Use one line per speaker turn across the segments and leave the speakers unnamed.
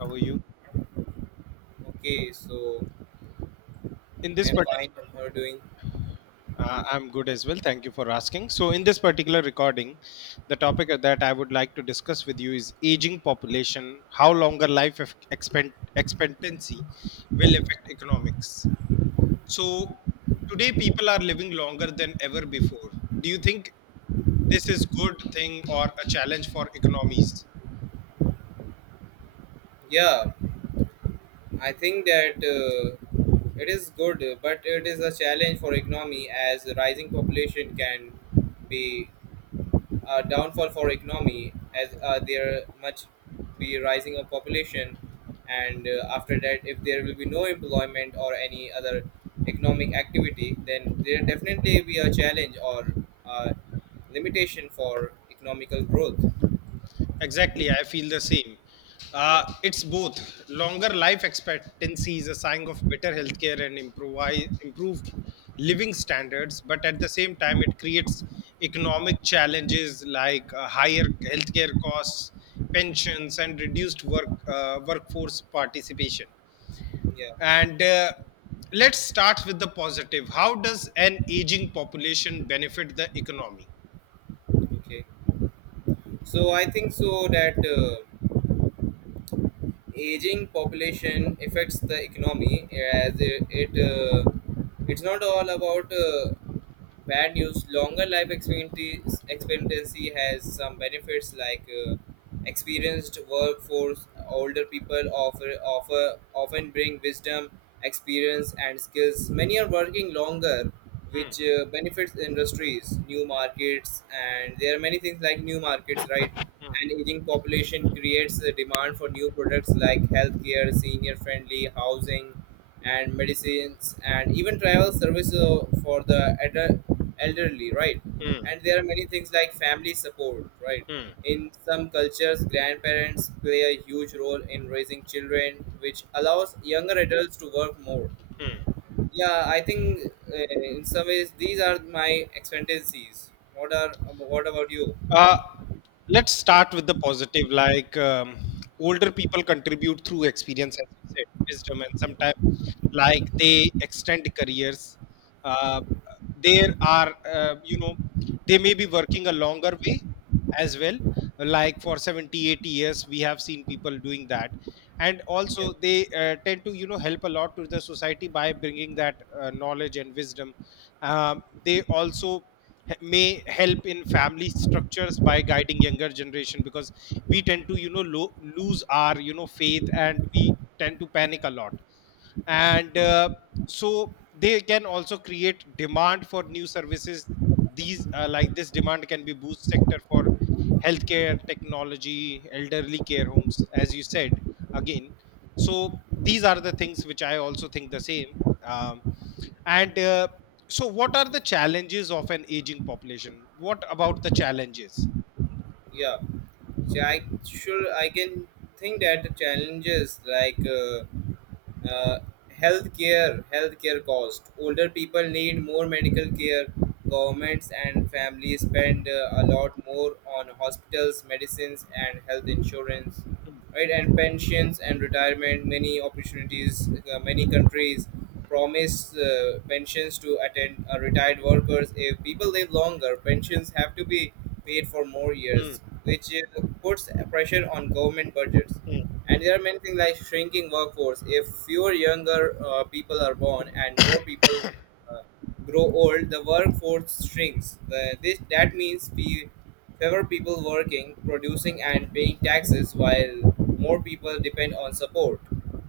How are you?
Okay, so
In
I
this
am
particular,
fine. And How are you doing?
I'm good as well. Thank you for asking. So, in this particular recording, the topic that I would like to discuss with you is aging population, how longer life expectancy will affect economics. So, today people are living longer than ever before. Do you think this is good thing or a challenge for economies?
Yeah, I think that it is good, but it is a challenge for economy as rising population can be a downfall for economy as there much be rising of population, and after that, if there will be no employment or any other economic activity, then there definitely be a challenge or uh, limitation for economical growth.
Exactly, I feel the same.
Yeah,
It's both. Longer life expectancy is a sign of better healthcare and improved living standards, but at the same time, it creates economic challenges like higher healthcare costs, pensions, and reduced workforce participation.
yeah.
And let's start with the positive. How does an aging population benefit the economy?
Okay. So I think so that aging population affects the economy as it it's not all about bad news. Longer life expectancy has some benefits like experienced workforce. Older people offer often bring wisdom, experience, and skills. Many are working longer which benefits industries, new markets, and there are many things like new markets, right? And aging population creates a demand for new products like healthcare, senior friendly housing, and medicines, and even travel services for the elderly, right? And there are many things like family support, right?
Hmm.
In some cultures, grandparents play a huge role in raising children, which allows younger adults to work more. Yeah, I think in some ways these are my expectancies. What are, what about you?
Uh, let's start with the positive. Like older people contribute through experience, as you said, wisdom, and sometimes like they extend careers. Uh, there are, you know, they may be working a longer way as well. Like for 70, 80 years, we have seen people doing that. And
Yeah,
also, they tend to, you know, help a lot to the society by bringing that knowledge and wisdom uh, they also may help in family structures by guiding younger generation, because we tend to, you know, lose our, you know, faith, and we tend to panic a lot, and so they can also create demand for new services. These, like this demand, can be boost sector for healthcare technology, elderly care homes, as you said again. So these are the things which I also think the same. um, and so, what are the challenges of an aging population? What about the challenges?
yeah. So I can think that the challenges like uh, healthcare cost, older people need more medical care, governments and families spend a lot more on hospitals, medicines, and health insurance, right? And pensions and retirement, many opportunities, many countries promise pensions to attend retired workers. If people live longer, pensions have to be paid for more
Hmm.
years, which puts pressure on government budgets.
Hmm.
And there are many things like shrinking workforce. If fewer younger people are born and more people uh, grow old, the workforce shrinks. The, this That means we fewer people working, producing, and paying taxes, while more people depend on support.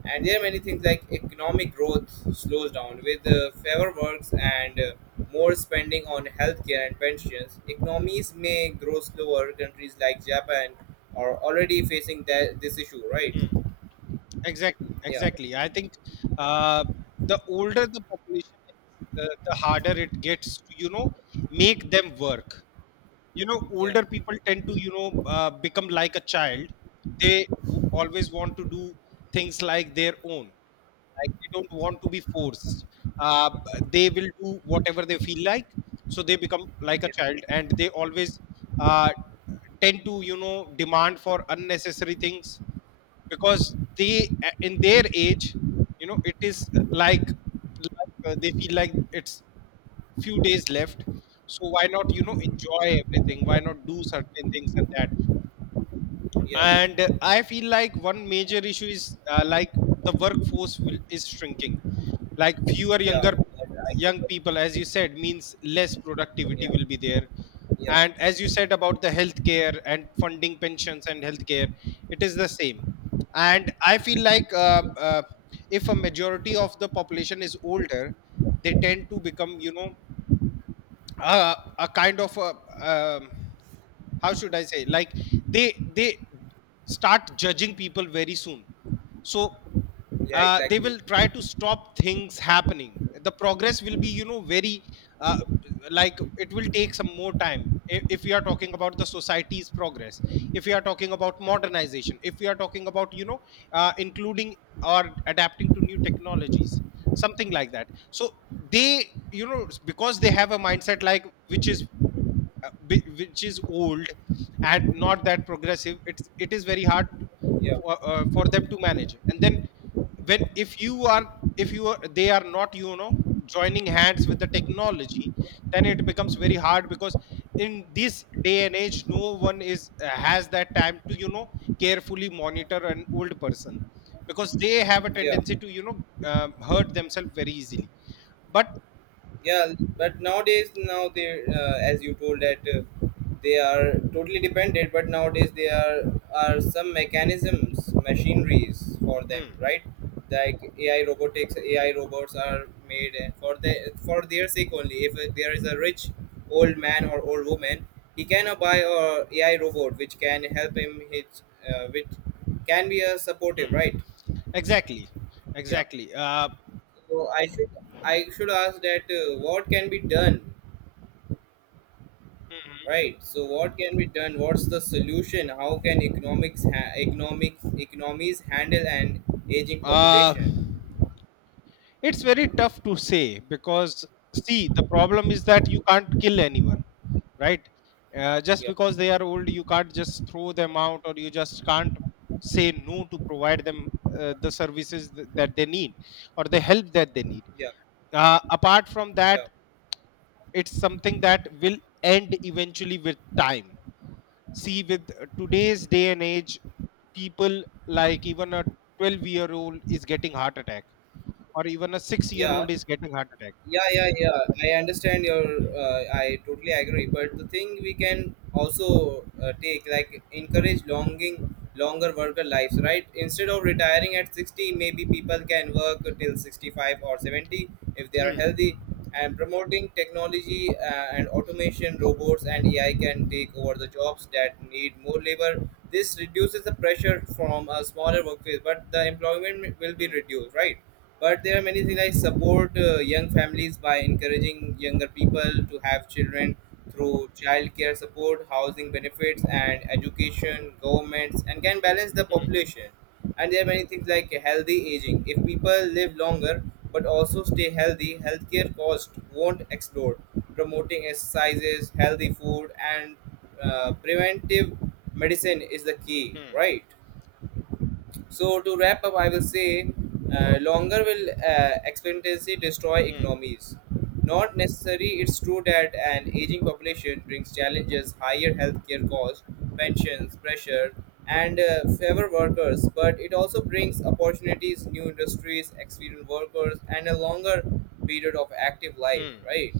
And there are many things like economic growth slows down with fewer works and more spending on healthcare and pensions. Economies may grow slower. Countries like Japan are already facing that this issue, right?
Hmm. Exactly,
Yeah,
exactly. I think uh, the older the population is, the harder it gets to, you know, make them work. You know,
yeah,
older people tend to, you know, become like a child. They always want to do things like their own. Like they don't want to be forced. Uh, they will do whatever they feel like. So they become like a
yeah,
child, and they always uh, tend to, you know, demand for unnecessary things, because in their age, you know, it is, uh, they feel like it's few days left, so why not, you know, enjoy everything, why not do certain things, and that.
yeah,
And I feel like one major issue is, like, the workforce is shrinking, like fewer
yeah.
younger young people, as you said, means less productivity
Yeah,
will be there.
yeah,
And as you said about the healthcare and funding pensions and healthcare, it is the same. And I feel like if a majority of the population is older, they tend to become, you know, a kind of a, um, how should I say, like, they start judging people very soon. So
yeah,
they
exactly.
will try to stop things happening, the progress will be, you know, very uh, like, it will take some more time if we are talking about the society's progress, if we are talking about modernization, if we are talking about, you know, including or adapting to new technologies, something like that. So they, you know, because they have a mindset like which is, which is old and not that progressive, it is very hard
Yeah,
for them to manage. And then when if you are, if you are, they are not, you know, joining hands with the technology, then it becomes very hard because in this day and age, no one is, has that time to, you know, carefully monitor an old person, because they have a
yeah,
tendency to, you know, hurt themselves very easily. But
yeah. But nowadays, now they as you told that they are totally dependent, but nowadays they are some mechanisms, machineries for them,
Mm,
right? Like AI robotics, AI robots are made for the for their sake only. If there is a rich old man or old woman, he can buy a AI robot which can help him his which can be a supportive, right?
exactly,
Yeah.
exactly.
so I should I should ask that what can be done. Right. So what can be done? What's the solution? How can economics ha- economics economies handle an aging
Uh,
population?
it's very tough to say because, see, the problem is that you can't kill anyone, right? Just
Yeah,
because they are old, you can't just throw them out, or you just can't say no to provide them the services that they need or the help that they need.
yeah,
Apart from that,
yeah,
it's something that will end eventually with time. See, with today's day and age, people, like, even a 12-year-old is getting heart attack, or even a 6 year
yeah.
old is getting heart attack.
Yeah, yeah, yeah, I understand your, I totally agree. But the thing we can also take, like encourage longing longer worker lives, right? Instead of retiring at 60, maybe people can work till 65 or 70 if they are
Hmm,
healthy. And promoting technology and automation, robots and AI can take over the jobs that need more labor. This reduces the pressure from a smaller workforce, but the employment will be
hmm,
reduced, right? But there are many things like support young families by encouraging younger people to have children through childcare support, housing benefits, and education, governments, and can balance the
hmm,
population. And there are many things like healthy aging. If people live longer but also stay healthy, healthcare costs won't explode. Promoting exercises, healthy food, and preventive medicine is the key,
hmm,
right? So to wrap up, I will say, longer will expectancy destroy
hmm,
economies. Not necessary. It's true that an aging population brings challenges, higher healthcare costs, pensions pressure, and favor workers. But it also brings opportunities, new industries, experienced workers, and a longer period of active life.
hmm,
Right.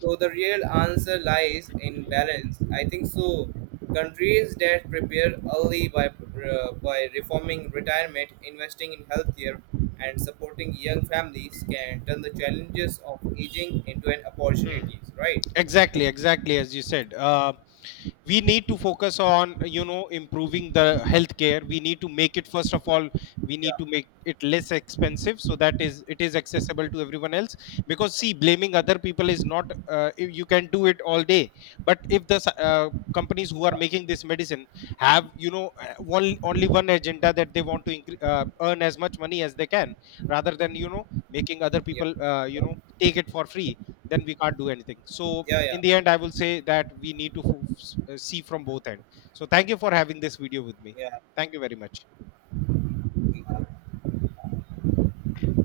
So the real answer lies in balance. I think so. Countries that prepare early by reforming retirement, investing in healthcare, and supporting young families can turn the challenges of aging into an
hmm.
opportunities. Right?
Exactly, exactly, as you said, we need to focus on, you know, improving the healthcare. We need to make it, first of all, we need
Yeah.
to make it less expensive, so that is it is accessible to everyone else. Because see, blaming other people is not, if you can do it all day. But if the companies who are making this medicine have, you know, one only one agenda, that they want to earn as much money as they can, rather than, you know, making other
Yeah.
people, you know, take it for free, then we can't do anything. So
Yeah. Yeah.
in the end, I will say that we need to see from both end. So thank you for having this video with me.
Yeah.
Thank you very much.